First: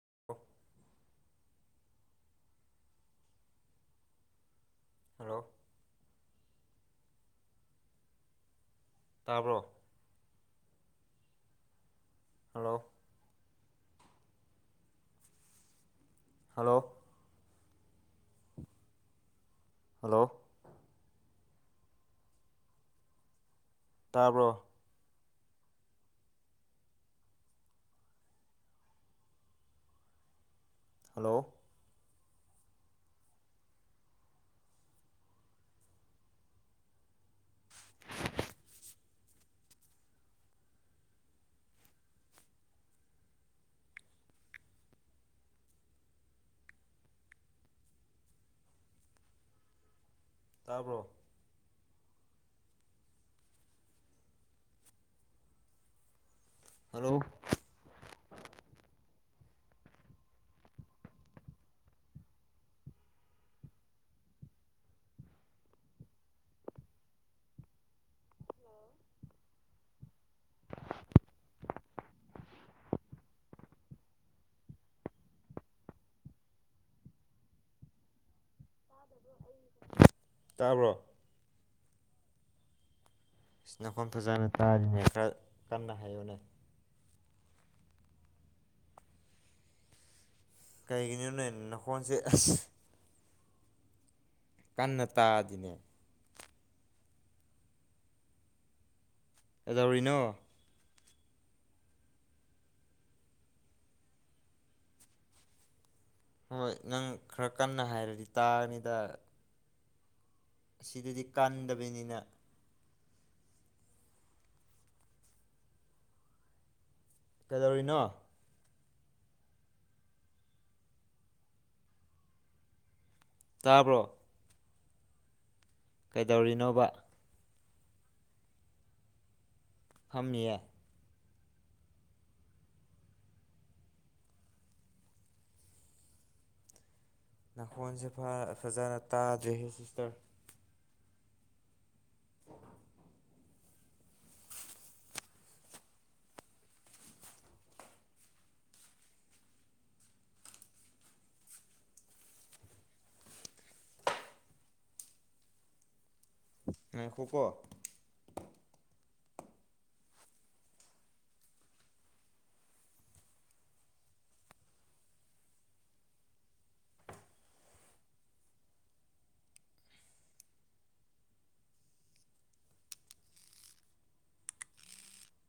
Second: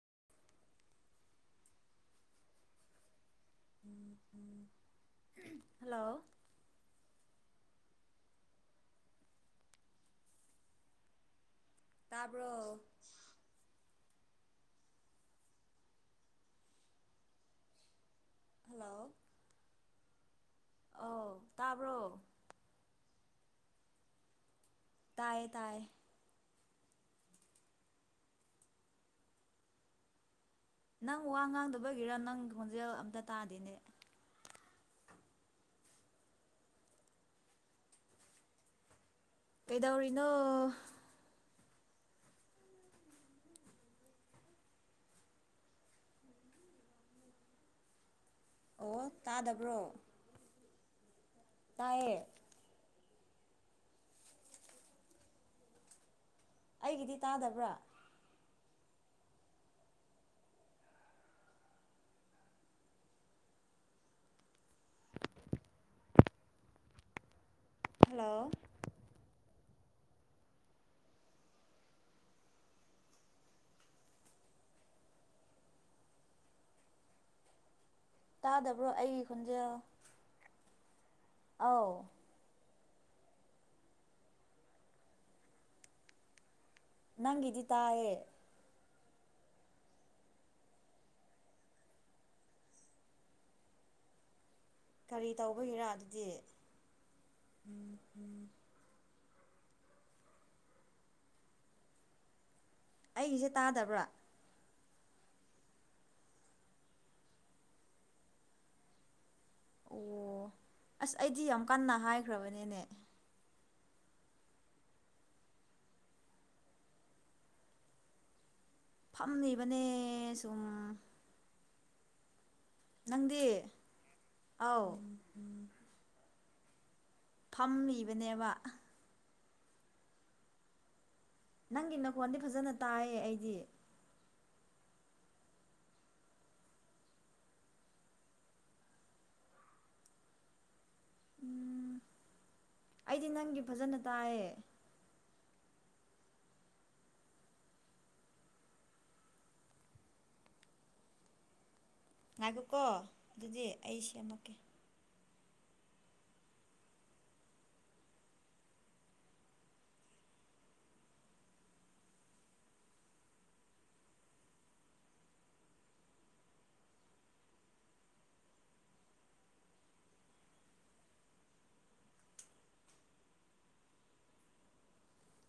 [unintelligible] Hello hello. ꯇꯥꯕ꯭ꯔꯣ꯫ ꯇꯥꯕ꯭ꯔꯣ꯫ Hello. Hello hello hello ꯑꯧ ꯇꯥꯕ꯭ꯔꯣ ꯇꯥꯕ꯭ꯔꯣ ꯇꯥꯏꯌꯦ ꯇꯥꯏꯌꯦ ꯅꯪ ꯍꯜꯂꯣ ꯋꯥ ꯉꯥꯡꯗꯕꯒꯤꯔ ꯅꯪ ꯈꯣꯟꯖꯦꯜ ꯑꯝꯇ ꯇꯥꯗꯦꯅꯦ ꯀꯩꯗꯧꯔꯤꯅꯣ ꯑꯣ ꯇꯥꯗꯕ꯭ꯔꯣ ꯇꯥꯕ꯭ꯔꯣ ꯇꯥꯏꯌꯦ ꯍꯜꯂꯣ ꯑꯩꯒꯤꯗꯤ ꯇꯥꯗꯕ꯭ꯔꯥ ꯍꯜꯂꯣ ꯇꯥꯗꯕ꯭ꯔꯣ ꯑꯩꯒꯤ ꯈꯣꯟꯖꯦꯜ ꯇꯥꯕ꯭ꯔꯣ ꯑꯥꯎ ꯑꯁ ꯅꯈꯣꯟ ꯐꯖꯅ ꯇꯥꯗꯦꯅꯦ ꯈꯔ ꯀꯟꯅ ꯍꯥꯏꯌꯨꯅꯦ ꯅꯪꯒꯤꯗꯤ ꯇꯥꯏꯌꯦ ꯀꯩꯒꯤꯅꯣ ꯅꯣꯏ ꯅꯈꯣꯟꯁꯦ ꯑꯁ ꯀꯟꯅ ꯀꯔꯤ ꯇꯥꯗꯤꯅꯦ ꯇꯧꯕꯒꯤꯔꯥ ꯑꯗꯨꯗꯤ ꯀꯩꯗꯧꯔꯤꯅꯣ ꯑꯩꯒꯤꯁꯦ ꯇꯥꯗꯕ꯭ꯔꯥ ꯍꯣꯏ ꯅꯪ ꯈꯔ ꯀꯟꯅ ꯍꯥꯏꯔꯗꯤ ꯇꯥꯅꯤꯗ ꯑꯣ ꯑꯁ ꯑꯩꯗꯤ ꯌꯥꯝ ꯀꯟꯅ ꯀꯟꯗꯕꯅꯤꯅ ꯍꯥꯏꯈ꯭ꯔꯕꯅꯤꯅꯦ ꯀꯩꯗꯧꯔꯤꯅꯣ ꯐꯝꯂꯤꯕꯅꯦ ꯁꯨꯝ ꯅꯪꯗꯤ ꯇꯥꯕ꯭ꯔꯣ ꯑꯥꯎ ꯀꯩꯗꯧꯔꯤꯅꯣꯕ ꯐꯝꯃꯤꯕꯅꯦꯕ ꯐꯝꯃꯤꯌꯦ ꯅꯪꯒꯤ ꯅꯈꯣꯟꯗꯤ ꯐꯖꯅ ꯇꯥꯏꯌꯦ ꯑꯩꯗꯤ ꯅꯥꯈꯣꯟꯁꯦ ꯐꯥ ꯐꯖꯅ ꯇꯥꯗ꯭ꯔꯦꯍꯦ ꯁꯤꯁꯇꯔ ꯎꯝ ꯑꯩꯗꯤ ꯅꯪꯒꯤ ꯐꯖꯅ ꯇꯥꯏꯌꯦ ꯉꯥꯏꯈꯣꯀꯣ ꯑꯗꯨꯗꯤ ꯑꯩ ꯁꯦꯝꯃꯛꯀꯦ ꯉꯥꯏꯈꯣꯀꯣ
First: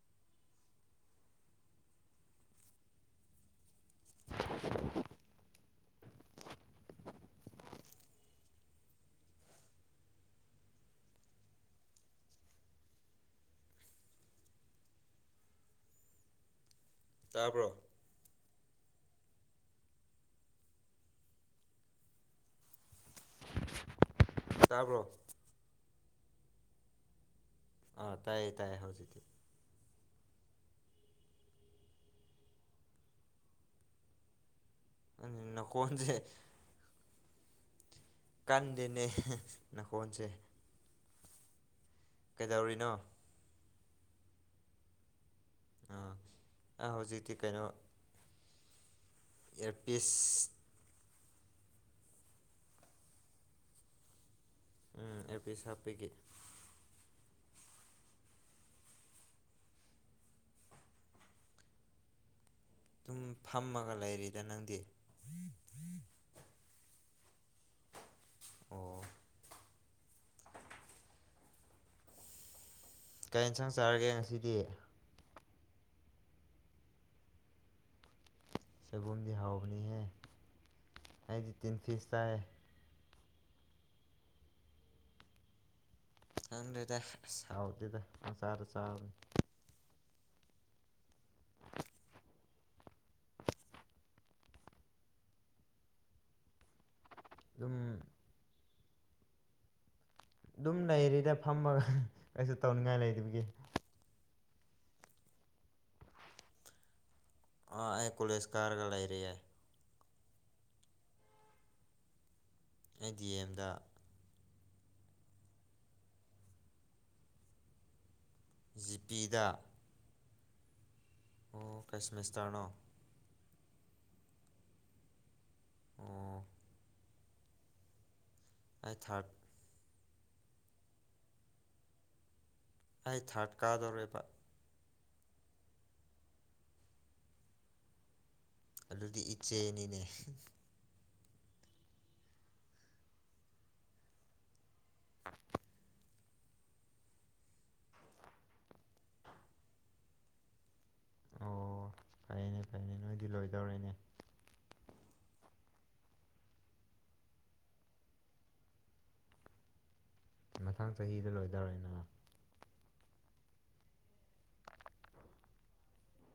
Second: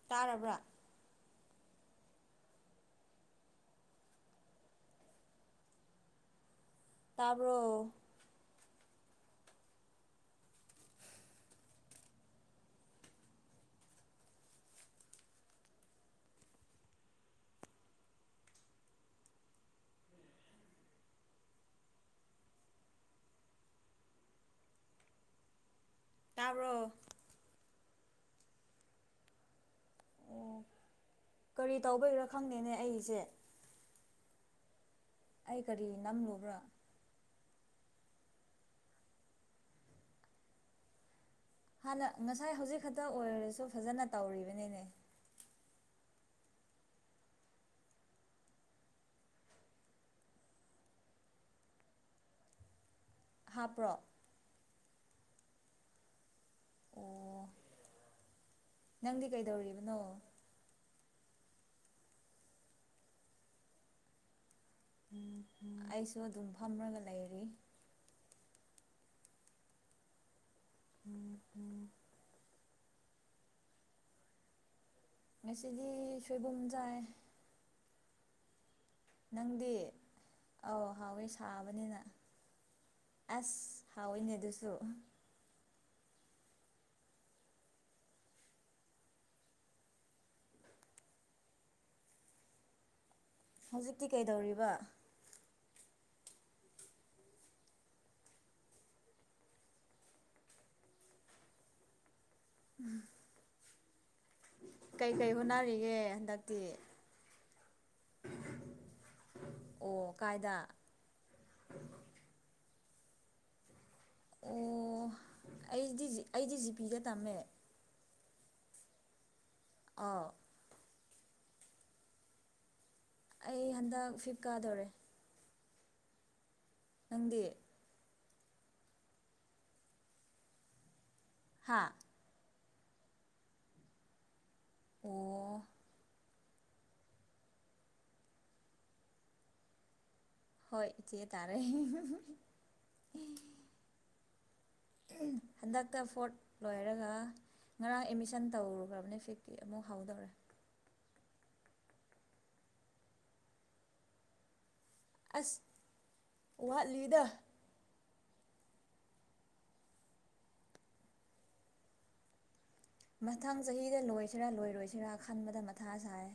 ꯇꯥꯔꯕ꯭ꯔꯥ ꯇꯥꯕ꯭ꯔꯣ ꯇꯥꯕ꯭ꯔꯣ ꯇꯥꯕ꯭ꯔꯣ ꯇꯕ꯭ꯔꯣ ꯑ ꯇꯥꯏꯌꯦ ꯇꯥꯏꯌꯦ ꯍꯧꯖꯤꯛꯇꯤ ꯑꯣ ꯀꯔꯤ ꯇꯧꯕꯩꯔꯥ ꯈꯪꯗꯦꯅꯦ ꯑꯩꯒꯤꯁꯦ ꯑꯩ ꯀꯔꯤ ꯅꯈꯣꯟꯁꯦ ꯅꯝꯂꯨꯕ꯭ꯔꯥ ꯀꯟꯗꯦꯅꯦ ꯅꯈꯣꯟꯁꯦ ꯍꯥꯟꯅ ꯉꯁꯥꯏ ꯍꯧꯖꯤꯛ ꯀꯩꯗꯧꯔꯤꯅꯣ ꯈꯛꯇ ꯑꯣꯏꯔꯁꯨ ꯐꯖꯅ ꯇꯧꯔꯤꯕꯅꯤꯅꯦ ꯑꯥ ꯑꯩ ꯍꯧꯖꯤꯛꯇꯤ ꯀꯩꯅꯣ ꯑꯦꯔꯄꯤꯁ ꯍꯥꯞꯄ꯭ꯔꯣ ꯎꯝ ꯑꯦꯄꯤꯁ ꯍꯥꯞꯄꯤꯒꯦ ꯑꯣ ꯅꯪꯗꯤ ꯀꯩꯗꯧꯔꯤꯕꯅꯣ ꯑꯗꯨꯝ ꯐꯝꯃꯒ ꯂꯩꯔꯤꯗ ꯅꯪꯗꯤ ꯑꯩꯁꯨ ꯑꯗꯨꯝ ꯐꯝꯃꯒ ꯂꯩꯔꯤ ꯑꯣ ꯎꯝ ꯎꯝ ꯀꯔꯤ ꯏꯟꯁꯪ ꯆꯥꯔꯒꯦ ꯉꯁꯤꯗꯤ ꯉꯁꯤꯗꯤ ꯁꯣꯏꯕꯨꯝ ꯆꯥꯏ ꯁꯣꯏꯕꯨꯝꯗꯤ ꯅꯪꯗꯤ ꯍꯥꯎꯕꯅꯤꯍꯦ ꯑꯧ ꯍꯥꯎꯋꯦ ꯑꯩꯗꯤ ꯇꯤꯟ ꯁꯥꯕꯅꯤꯅ ꯐꯤꯁ ꯆꯥꯏꯌꯦ ꯑꯁ ꯍꯥꯎꯋꯏꯅꯦ ꯑꯗꯨꯁꯨ ꯈꯪꯡꯟꯥꯗꯔꯦꯗ ꯑꯁꯥ ꯍꯧꯎꯇꯔꯦꯗ ꯆꯥꯥꯔꯣ ꯆꯥꯔꯣ ꯆꯥꯎꯅꯤ ꯍꯧꯖꯤꯛꯇꯤ ꯀꯩꯗꯧꯔꯤꯕ ꯑꯗꯨꯝ ꯑꯗꯨꯝ ꯂꯩꯔꯤꯗ ꯐꯝꯃꯒ ꯀꯩꯁꯨ ꯇꯧꯅꯤꯡꯉꯥꯏ ꯂꯩꯔꯤꯕꯒꯤ ꯀꯩꯀꯩ ꯍꯣꯠꯅꯔꯤꯒꯦ ꯍꯟꯗꯛꯇꯤ ꯑ ꯑꯩ ꯀꯣꯂꯦꯁꯀꯔꯒ ꯂꯥꯏꯔꯤꯌꯦ ꯑꯣ ꯀꯥꯏꯗ ꯑꯩ ꯗꯤ ꯑꯦꯝꯗ ꯑꯣ ꯑꯩꯗꯤ ꯑꯩꯗꯤ ꯖꯤꯄꯤꯗ ꯇꯝꯃꯦ ꯖꯤꯄꯤꯗ ꯑꯥ ꯑꯣ ꯀꯦꯁꯃꯤꯁꯇꯔꯅꯣ ꯑꯩ ꯍꯟꯗꯛ ꯐ꯭ꯂꯤꯞꯀꯥꯔꯠꯗꯧꯔꯦ ꯑꯣ ꯅꯪꯗꯤ ꯑꯩ ꯊꯥꯔꯠ ꯍꯥꯥ ꯑꯩ ꯊꯥꯔꯠ ꯀꯥꯗꯧꯔꯛꯕ ꯑꯣ ꯑꯗꯨꯗꯤ ꯏꯆꯦꯅꯤꯅꯦ ꯍꯣꯏ ꯏꯆꯦ ꯇꯥꯔꯦ ꯍꯟꯗꯛꯇ ꯐꯣꯔꯠ ꯂꯣꯏꯔꯒ ꯉꯔꯥꯡ ꯑꯦꯠꯃꯤꯁꯟ ꯇꯧꯔꯨꯈ꯭ꯔꯕꯅꯤ ꯐꯤꯛꯀꯤ ꯑꯃꯨꯛ ꯍꯧꯗꯧꯔꯦ ꯑꯣ ꯐꯩꯌꯦ ꯐꯩꯌꯦ ꯅꯣꯏꯗꯤ ꯂꯣꯏꯗꯧꯔꯦꯅꯦ ꯑꯁ ꯋꯥꯠꯂꯤꯗ ꯃꯊꯪ ꯆꯍꯤꯗ ꯂꯣꯏꯗꯥꯧꯔꯅ ꯃꯊꯪ ꯆꯍꯤꯗ ꯂꯣꯏꯁꯤꯔꯥ ꯂꯣꯏꯔꯣꯏꯁꯤꯔꯥ ꯈꯟꯕꯗ ꯃꯊꯥ ꯁꯥꯏ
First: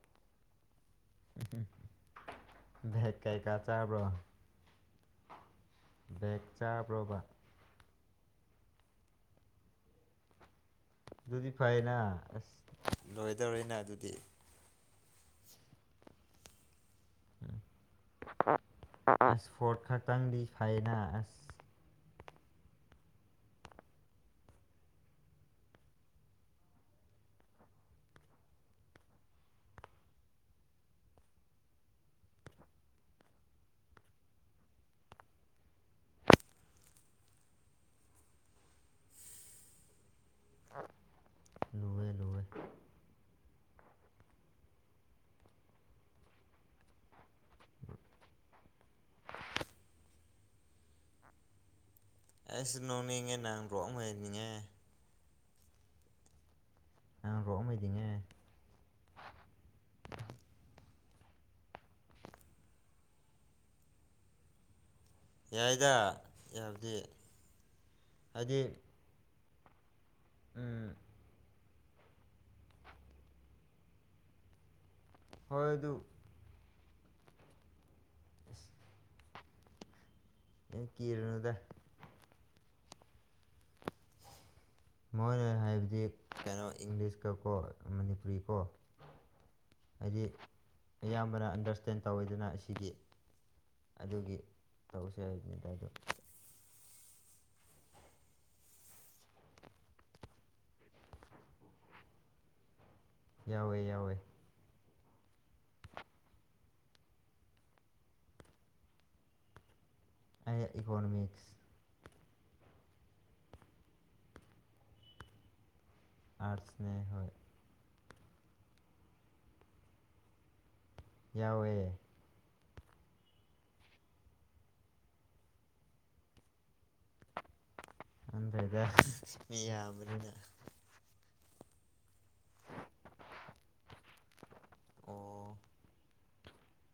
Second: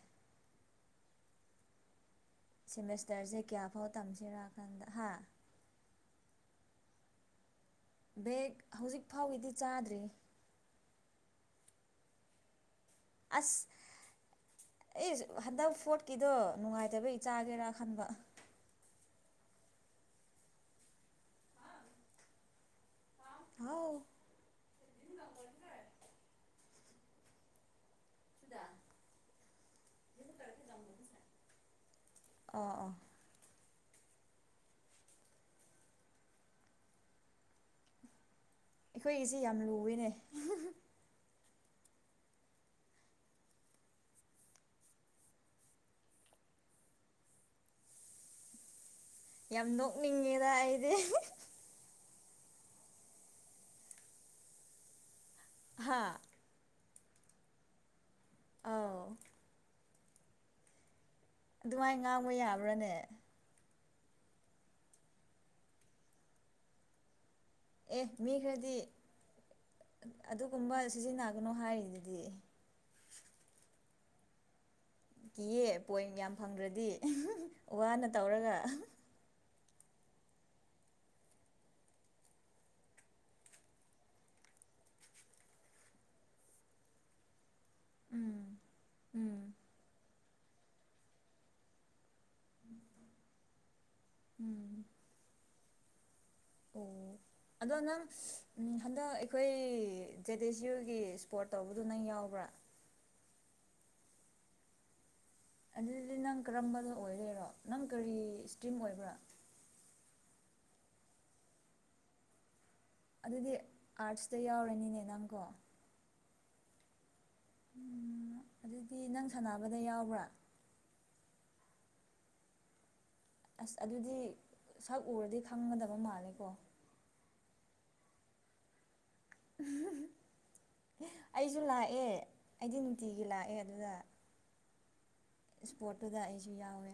ꯎꯝ ꯁꯤꯦꯃꯦꯁꯇꯔꯁꯦ ꯀꯌꯥꯐꯥꯎ ꯇꯝꯁꯤꯔꯀꯥꯟꯗ ꯍꯥ ꯕꯦꯛ ꯆꯥꯕ꯭ꯔ‌ꯣ ꯕꯒ ꯍꯧꯖꯤꯛ ꯐꯥꯎꯒꯤꯗꯤ ꯆꯥꯗ꯭ꯔꯤ ꯑꯗꯨꯗꯤ ꯐꯩꯅ ꯑꯁ ꯂꯣꯏꯗꯧꯔꯤꯅ ꯑꯗꯨꯗꯤ ꯑꯩꯁ ꯍꯟꯗꯛ ꯐꯣꯔꯠꯀꯤꯗꯣ ꯅꯨꯡꯉꯥꯏꯇꯕꯩ ꯆꯥꯒꯦꯔꯥ ꯈꯟꯕ ꯏꯁꯄꯣꯔꯠ ꯈꯛꯇꯪꯗꯤ ꯐꯩꯅ ꯑꯁ ꯍꯥꯎ [unintelligible] ꯑꯥ ꯑꯥ ꯑꯩꯈꯣꯏꯒꯤꯁꯦ ꯌꯥꯝ ꯂꯨꯋꯦꯅꯦ ꯂꯨꯋꯦ ꯂꯨꯋꯦ ꯌꯥꯝ ꯅꯣꯛꯅꯤꯡꯉꯦꯗ ꯑꯩꯗꯤ ꯑꯩꯁꯨ ꯅꯣꯛꯅꯤꯡꯉꯦ [unintelligible] ꯂꯩꯍꯟꯅꯤꯡꯉꯦ ꯍꯥꯥ [unintelligible] ꯑꯥꯎ ꯑꯗꯨꯃꯥꯏꯅ ꯉꯥꯡꯕ ꯌꯥꯕ꯭ꯔꯥꯅꯦ ꯌꯥꯏꯗ ꯌꯥꯕꯗꯤ ꯑꯦ ꯃꯤ ꯍꯥꯏꯗꯤ ꯈꯔꯗꯤ ꯑꯗꯨꯒꯨꯝꯕ ꯎꯝ ꯁꯤꯖꯤꯟꯅꯒꯅꯣ ꯍꯥꯏꯔꯤꯗꯨꯗꯤ ꯍꯣꯏ ꯀꯤꯌꯦ ꯑꯗꯨ ꯄꯣꯏꯟ ꯌꯥꯝ ꯐꯪꯗ꯭ꯔꯗꯤ ꯋꯥꯅ ꯇꯧꯔꯒ ꯑꯁ ꯀꯩꯝ ꯀꯤꯔꯨꯅꯨꯗ ꯃꯣꯏꯅ ꯍꯥꯏꯕꯗꯤ ꯀꯩꯅꯣ ꯏꯪꯂꯤꯁꯀꯀꯣ ꯎꯝ ꯃꯅꯤꯄꯨꯔꯤꯀꯣ ꯎꯝ ꯍꯥꯏꯗꯤ ꯑꯌꯥꯝꯕꯅ ꯑꯟꯗꯔꯁꯇꯦꯟ ꯇꯧꯋꯤꯗꯅ ꯑꯁꯤꯒꯤ ꯑꯗꯨꯒꯤ ꯎꯝ ꯇꯧꯁꯦ ꯍꯥꯏꯕꯅꯤꯗ ꯑꯗꯣ ꯑꯣ ꯑꯗꯣ ꯅꯪ ꯍꯟꯗꯛ ꯑꯩꯈꯣꯏ ꯖꯦꯗꯤꯁ ꯌꯨꯒꯤ ꯏꯁ꯭ꯄꯣꯔꯠ ꯇꯧꯕꯗꯨ ꯅꯪ ꯌꯥꯎꯕ꯭ꯔꯥ ꯌꯥꯎꯋꯦ ꯌꯥꯎꯋꯦ ꯑꯗꯨꯗꯤ ꯅꯪ ꯀꯔꯝꯕꯅ ꯑꯣꯏꯔꯦꯔꯣ ꯅꯪ ꯀꯔꯤ ꯏꯁꯇ꯭ꯔꯤꯝ ꯑꯣꯏꯕ꯭ꯔꯥ ꯑꯩ ꯏꯀꯣꯅꯣꯃꯤꯛꯁ ꯑꯗꯨꯗꯤ ꯑꯥꯔꯠꯁꯇ ꯌꯥꯎꯔꯅꯤꯅꯦ ꯅꯪꯀꯣ ꯑꯔꯠꯁꯅꯦ ꯍꯣꯏ ꯎꯝ ꯑꯗꯨꯗꯤ ꯅꯪ ꯁꯥꯟꯅꯕꯗ ꯌꯥꯎꯕ꯭ꯔꯥ ꯌꯥꯎꯋꯦ ꯑꯁ ꯑꯗꯨꯗꯤ ꯁꯛ ꯎꯔꯗꯤ ꯈꯪꯒꯗꯕ ꯃꯥꯜꯂꯦꯀꯣ ꯈꯪꯗꯦꯗ ꯃꯤ ꯌꯥꯕꯅꯤꯅ ꯑꯩꯁꯨ ꯂꯥꯛꯑꯦ ꯑꯩꯗꯤ ꯅꯨꯡꯇꯤꯒꯤ ꯂꯥꯛꯑꯦ ꯑꯗꯨꯗ ꯑꯣ ꯏꯁꯄꯣꯔꯠꯇꯨꯗ ꯑꯩꯁꯨ ꯌꯥꯎꯋꯦ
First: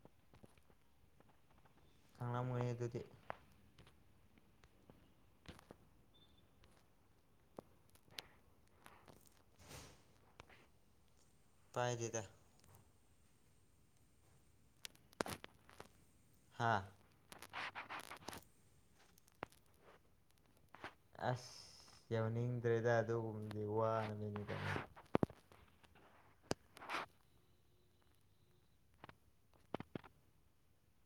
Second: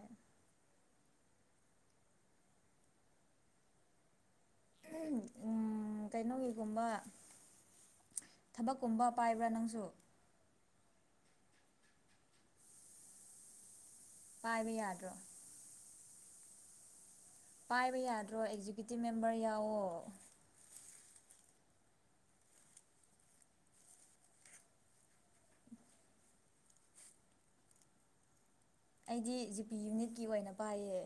ꯈꯪꯅ ꯃꯦ ꯑꯗꯨꯗꯤ ꯎꯝ ꯀꯩꯅꯣꯒꯤꯒꯨꯝꯕ ꯊꯕꯛꯀꯨꯝꯕ ꯄꯥꯏꯕ꯭ꯔꯥ ꯅꯪꯁꯨ ꯄꯥꯏꯗꯗꯦ ꯄꯥꯏꯕ ꯌꯥꯗ꯭ꯔꯣ ꯍꯥꯥ ꯄꯥꯏꯕ ꯌꯥꯗ꯭ꯔꯣ ꯑꯦꯛꯖꯤꯀ꯭ꯌꯨꯇꯤꯞ ꯃꯦꯝꯕꯔ ꯌꯥꯎꯋꯣ ꯑꯁ ꯌꯧꯅꯤꯡꯗ꯭ꯔꯦꯗ ꯑꯗꯨꯒꯨꯝꯕꯗꯤ ꯋꯥꯒꯅꯤꯅꯤꯗ ꯑꯩꯗꯤ ꯖꯤꯄꯤ ꯌꯨꯅꯤꯠꯀꯤ ꯑꯣꯏꯅ ꯄꯥꯏꯌꯦ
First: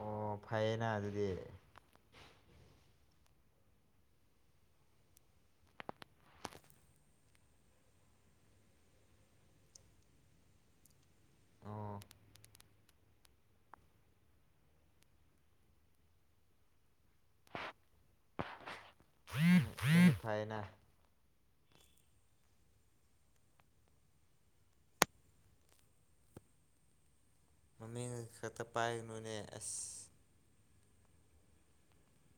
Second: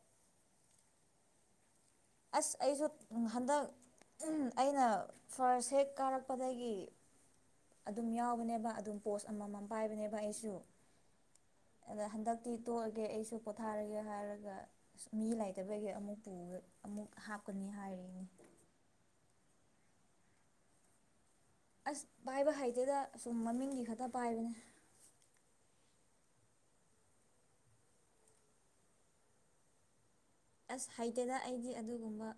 ꯑꯣ ꯐꯩꯌꯦꯅ ꯑꯗꯨꯗꯤ ꯑꯁ ꯑꯩꯁꯨ ꯍꯟꯗꯛ ꯑꯩꯅ ꯐꯥꯔꯁ ꯍꯦꯛ ꯀꯥꯔꯛꯄꯗꯒꯤ ꯑꯗꯨꯝ ꯌꯥꯎꯕꯅꯦꯕ ꯑꯗꯨꯝ ꯄꯣꯁ ꯑꯃꯃꯝ ꯄꯥꯏꯕꯅꯦꯕ ꯑꯩꯁꯨ ꯑꯣ ꯑꯗ ꯍꯟꯗꯛꯇꯤ ꯇꯣꯛꯑꯒꯦ ꯑꯩꯁꯨ ꯄꯣꯊꯥꯔꯒꯦ ꯍꯥꯏꯔꯒ ꯃꯤ ꯂꯩꯇꯕꯒꯤ ꯑꯃꯨꯛ ꯄꯨ ꯑꯃꯨꯛ ꯍꯥꯞ ꯍꯥꯏꯅ ꯑꯁ ꯄꯥꯏꯕ ꯍꯩꯇꯦꯗ ꯁꯨꯝ ꯃꯃꯤꯡꯒꯤ ꯈꯛꯇ ꯄꯥꯏꯕꯅꯦ ꯃꯃꯤꯡꯒꯤꯈꯛꯇ ꯄꯥꯏꯒꯅꯨꯅꯦ ꯑꯁ ꯑꯁ ꯍꯩꯇꯦꯗ ꯑꯩꯗꯤ ꯑꯗꯨꯒꯨꯝꯕ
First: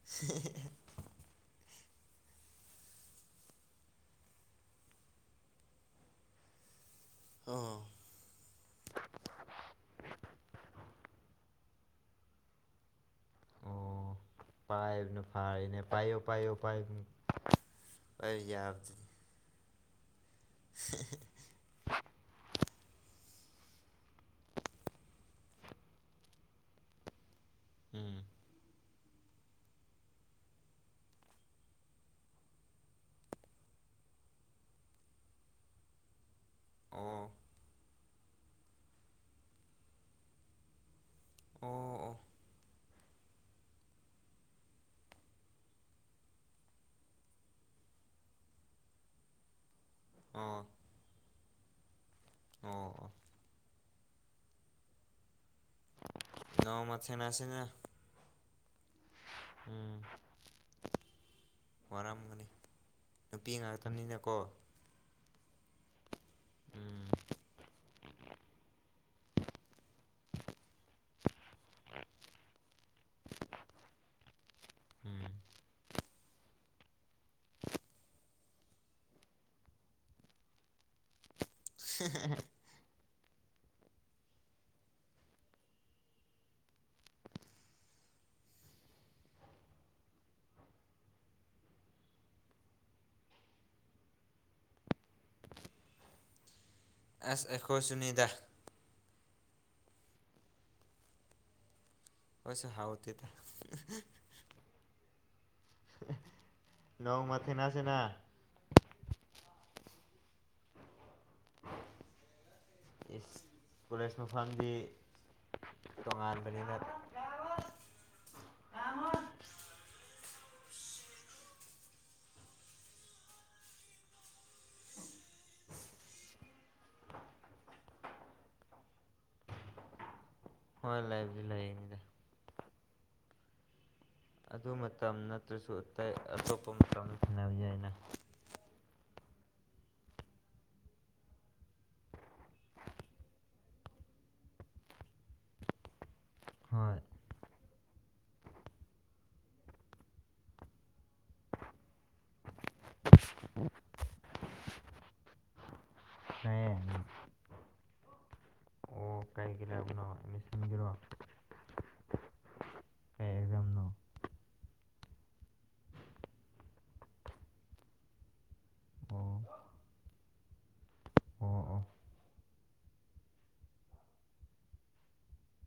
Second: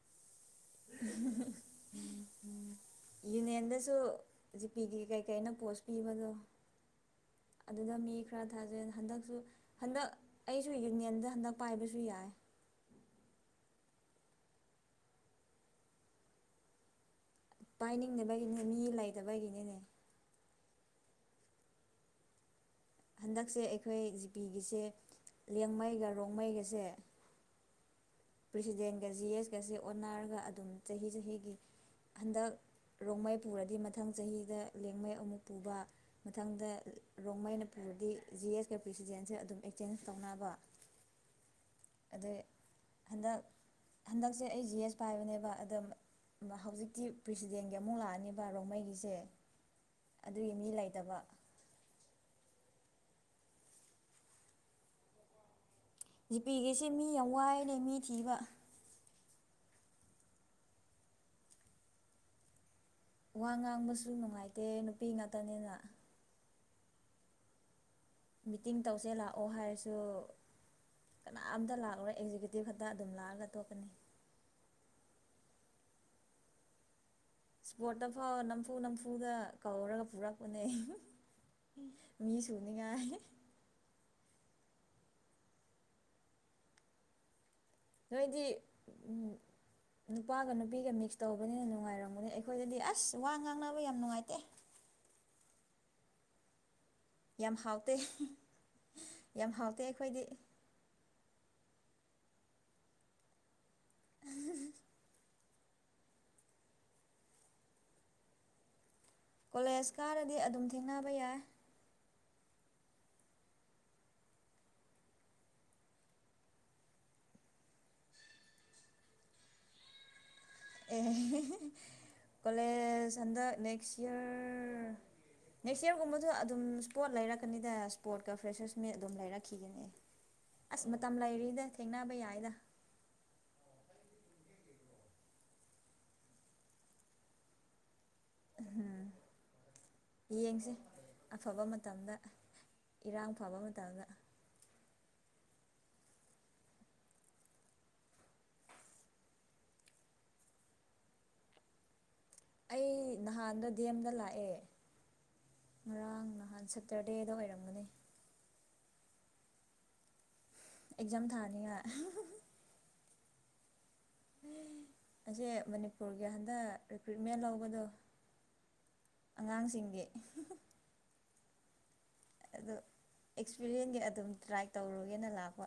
[unintelligible] ꯌꯨꯅꯤꯌꯟꯗꯁꯨ ꯖꯤꯄꯤꯒꯤ ꯀꯩꯀꯩꯅꯣ ꯄꯣꯁ ꯄꯤꯕꯗꯣ ꯑꯣ ꯑꯗꯨꯗ ꯃꯤ ꯈꯔ ꯊꯥꯖꯩ ꯍꯟꯗꯛꯁꯨ ꯍꯟꯗꯛ ꯑꯩꯁꯨ ꯌꯨꯅꯤꯌꯟꯗ ꯍꯟꯗꯛ ꯄꯥꯏꯕꯁꯨ ꯌꯥꯏ ꯑꯣ ꯄꯥꯏꯕꯅ ꯐꯔꯦꯅꯦ ꯄꯥꯏꯌꯣ ꯄꯥꯏꯌꯣ ꯄꯥꯏꯌꯣ ꯄꯥꯏꯅꯤꯡꯗꯕꯒꯤꯅꯦ ꯃꯤ ꯂꯩꯇꯕꯒꯤꯅꯦ ꯍꯤ ꯍꯤ [inaudible] ꯍꯟꯗꯛꯁꯦ ꯑꯩꯈꯣꯏ ꯖꯤꯄꯤꯒꯤꯁꯦ ꯂꯦꯡꯃꯩꯒ ꯔꯣꯡꯃꯩꯒꯁꯦ ꯎꯝ ꯄ꯭ꯔꯁꯤꯗꯦꯟꯒ ꯖꯤ ꯑꯦꯁꯀꯁꯦ ꯑꯣꯟꯅꯔꯒ ꯑꯗꯨꯝ ꯆꯍꯤ ꯆꯍꯤꯒꯤ ꯍꯟꯗꯛ ꯔꯣꯡꯃꯩ ꯄꯨꯔꯗꯤ ꯃꯊꯪ ꯆꯍꯤꯗ ꯂꯤꯌꯥꯡꯃꯩ ꯑꯃꯨꯛ ꯄꯨꯕ ꯃꯊꯪꯗ ꯑꯣ ꯔꯣꯡꯃꯩꯅ ꯄꯨꯔꯗꯤ ꯖꯤ ꯑꯦꯁ ꯀꯦ ꯄꯔꯤꯁꯤꯗꯦꯟꯁꯦ ꯑꯗꯨꯝ ꯑꯦꯛꯆꯦꯟꯖ ꯇꯧꯅꯕ ꯑꯣ ꯑꯣ ꯑꯗꯨ ꯍꯟꯗꯛ ꯍꯟꯗꯛꯁꯦ ꯑꯩ ꯖꯤ ꯑꯦꯁ ꯄꯥꯏꯕꯅꯦꯕ ꯑꯗꯣ ꯍꯧꯖꯤꯛꯇꯤ ꯄ꯭ꯔꯦꯁꯤꯗꯦꯟꯒꯤ ꯑꯃꯨꯛ ꯂꯥꯛꯑꯅꯦꯕ ꯔꯣꯡꯃꯩꯒꯤꯁꯦ ꯑꯗꯨꯒꯤ ꯃꯤ ꯂꯩꯇꯕ ꯑꯣ ꯑꯣ ꯖꯤꯄꯤꯒꯤꯁꯦ ꯅꯣꯡꯃ ꯃꯤ ꯌꯥꯝ ꯊꯦꯡꯅꯁꯤꯅ ꯋꯥꯏꯅꯦ ꯃꯤ ꯊꯤꯕ ꯎꯝ ꯋꯥꯔꯝꯒꯅꯤ ꯋꯥ ꯅꯨꯄꯤ ꯉꯥꯡꯕꯁꯨ ꯉꯥꯛꯇꯅꯤꯅꯀꯣ ꯅꯨꯡꯉꯥꯏꯇꯦ ꯅꯨꯄꯤ ꯉꯥꯛꯇꯅꯤꯅ ꯎꯝ ꯃꯤꯇꯤꯡ ꯇꯧꯁꯦ ꯂꯥꯛꯑꯣ ꯍꯥꯏꯔꯁꯨ ꯀꯅꯥꯝꯇ ꯂꯥꯛꯂꯔꯣꯏ ꯑꯦꯛꯖꯤꯀ꯭ꯌꯨꯇꯤꯕ ꯈꯛꯇ ꯑꯗꯨꯝ ꯂꯥꯛꯑꯒ ꯇꯣꯛꯀꯥꯅꯤ [inaudible] ꯏꯁꯄꯣꯔꯠꯇ ꯐꯥꯎ ꯅꯝꯐꯨ ꯅꯝꯐꯨꯒ ꯀꯧꯔꯒ ꯄꯨꯔꯛꯄꯅꯦ ꯃꯤ ꯁꯨꯅꯤꯡꯉꯥꯏ ꯅꯣꯏꯗꯤ ꯎꯝ ꯅꯣꯏꯗꯤ ꯅꯨꯄꯥꯒ ꯅꯨꯄꯤꯒ ꯃꯤꯛꯁ ꯇꯧꯕꯅꯤꯅ ꯅꯨꯡꯉꯥꯏꯔꯝꯒꯅꯦ ꯑꯩꯈꯣꯏꯗꯗꯤ ꯑꯁ ꯋꯥ ꯉꯥꯡꯅꯕ ꯌꯥꯝ ꯅꯨꯡꯉꯥꯏꯇꯦ ꯑꯁ ꯌꯥꯝ ꯍꯥꯎꯇꯦ ꯑꯩꯈꯣꯏꯁꯨꯅꯤꯗ ꯌꯥꯝ ꯍꯥꯎꯇꯦ ꯑꯩꯈꯣꯏꯗꯤ ꯑꯩꯈꯣꯢꯁꯨ ꯍꯥꯎꯇꯦꯗ ꯅꯣꯡꯃꯥ ꯊꯦꯡꯅꯁꯤꯅ ꯀꯣꯂꯦꯖ ꯀꯥꯔꯗꯤ ꯑꯗꯨꯝ ꯊꯦꯡꯅꯕ ꯌꯥꯏ [inaudible] ꯀꯣꯂꯦꯖ ꯃꯐꯝꯗꯤ ꯇꯣꯉꯥꯟꯕꯅꯤꯅ ꯑꯦ ꯀꯂꯦꯖ ꯍꯥꯟꯗꯥꯛ ꯅꯦꯛꯁ ꯌꯤꯔ ꯅꯦꯛꯁ ꯌꯔꯒꯨꯝꯕꯗ ꯑꯗꯨꯝ ꯁ꯭ꯄꯣꯠ ꯂꯩꯔꯛꯀꯅꯤꯗ ꯁ꯭ꯄꯣꯠꯀ ꯐ꯭ꯔꯦꯁꯔꯁ ꯃꯤꯠ ꯑꯗꯨꯝ ꯂꯩꯔꯛꯈꯤꯒꯅꯤ ꯑꯁ ꯍꯣꯏ ꯃꯇꯝ ꯂꯩꯕꯗꯤ ꯂꯩꯔꯤꯗ ꯂꯩꯅꯤꯗ ꯊꯦꯡꯅꯕ ꯌꯥꯏꯗ ꯑꯗꯨ ꯃꯇꯝ ꯅꯠꯇ꯭ꯔꯁꯨ ꯑꯇꯩ ꯑꯇꯣꯞꯄ ꯃꯇꯝ ꯊꯦꯡꯅꯕ ꯌꯥꯏꯗ ꯎꯝ [inaudible] ꯌꯦꯡꯁꯦ ꯑꯐꯕ ꯃꯇꯝꯗ ꯏꯔꯥꯡ ꯐꯕ ꯃꯇꯝꯗ ꯍꯣꯏ ꯑꯩ ꯅꯍꯥꯟꯗ ꯗꯦꯝꯗ ꯂꯥꯛꯑꯦ ꯉꯔꯥꯡ ꯅꯍꯥꯟ ꯇꯥꯏꯌꯦ ꯁꯦꯇꯔꯗꯦꯗ ꯑꯣꯏꯔꯝꯒꯅꯤ ꯑꯣ ꯀꯩꯒꯤ [unintelligible] ꯃꯤꯁꯟꯒꯤꯔꯣ ꯑꯦꯛꯖꯥꯝ ꯊꯥꯅꯤꯉꯥꯏ ꯀꯩ ꯑꯦꯛꯖꯥꯝꯅꯣ ꯑꯁꯦ ꯃꯅꯤꯄꯨꯔꯒꯤ ꯍꯟꯗꯛ ꯔꯤꯀ꯭ꯔꯨꯏꯠꯃꯦꯟ ꯂꯧꯕꯗꯣ ꯑꯣ ꯑꯉꯥꯡꯁꯤꯡꯒꯤ ꯑꯣ ꯑꯣ ꯑꯗꯨ ꯑꯦꯛꯁꯄꯤꯔꯦꯟꯒꯤ ꯑꯗꯨꯝ ꯇ꯭ꯔꯥꯏ ꯇꯧꯔꯨꯒꯦꯅ ꯂꯥꯛꯄ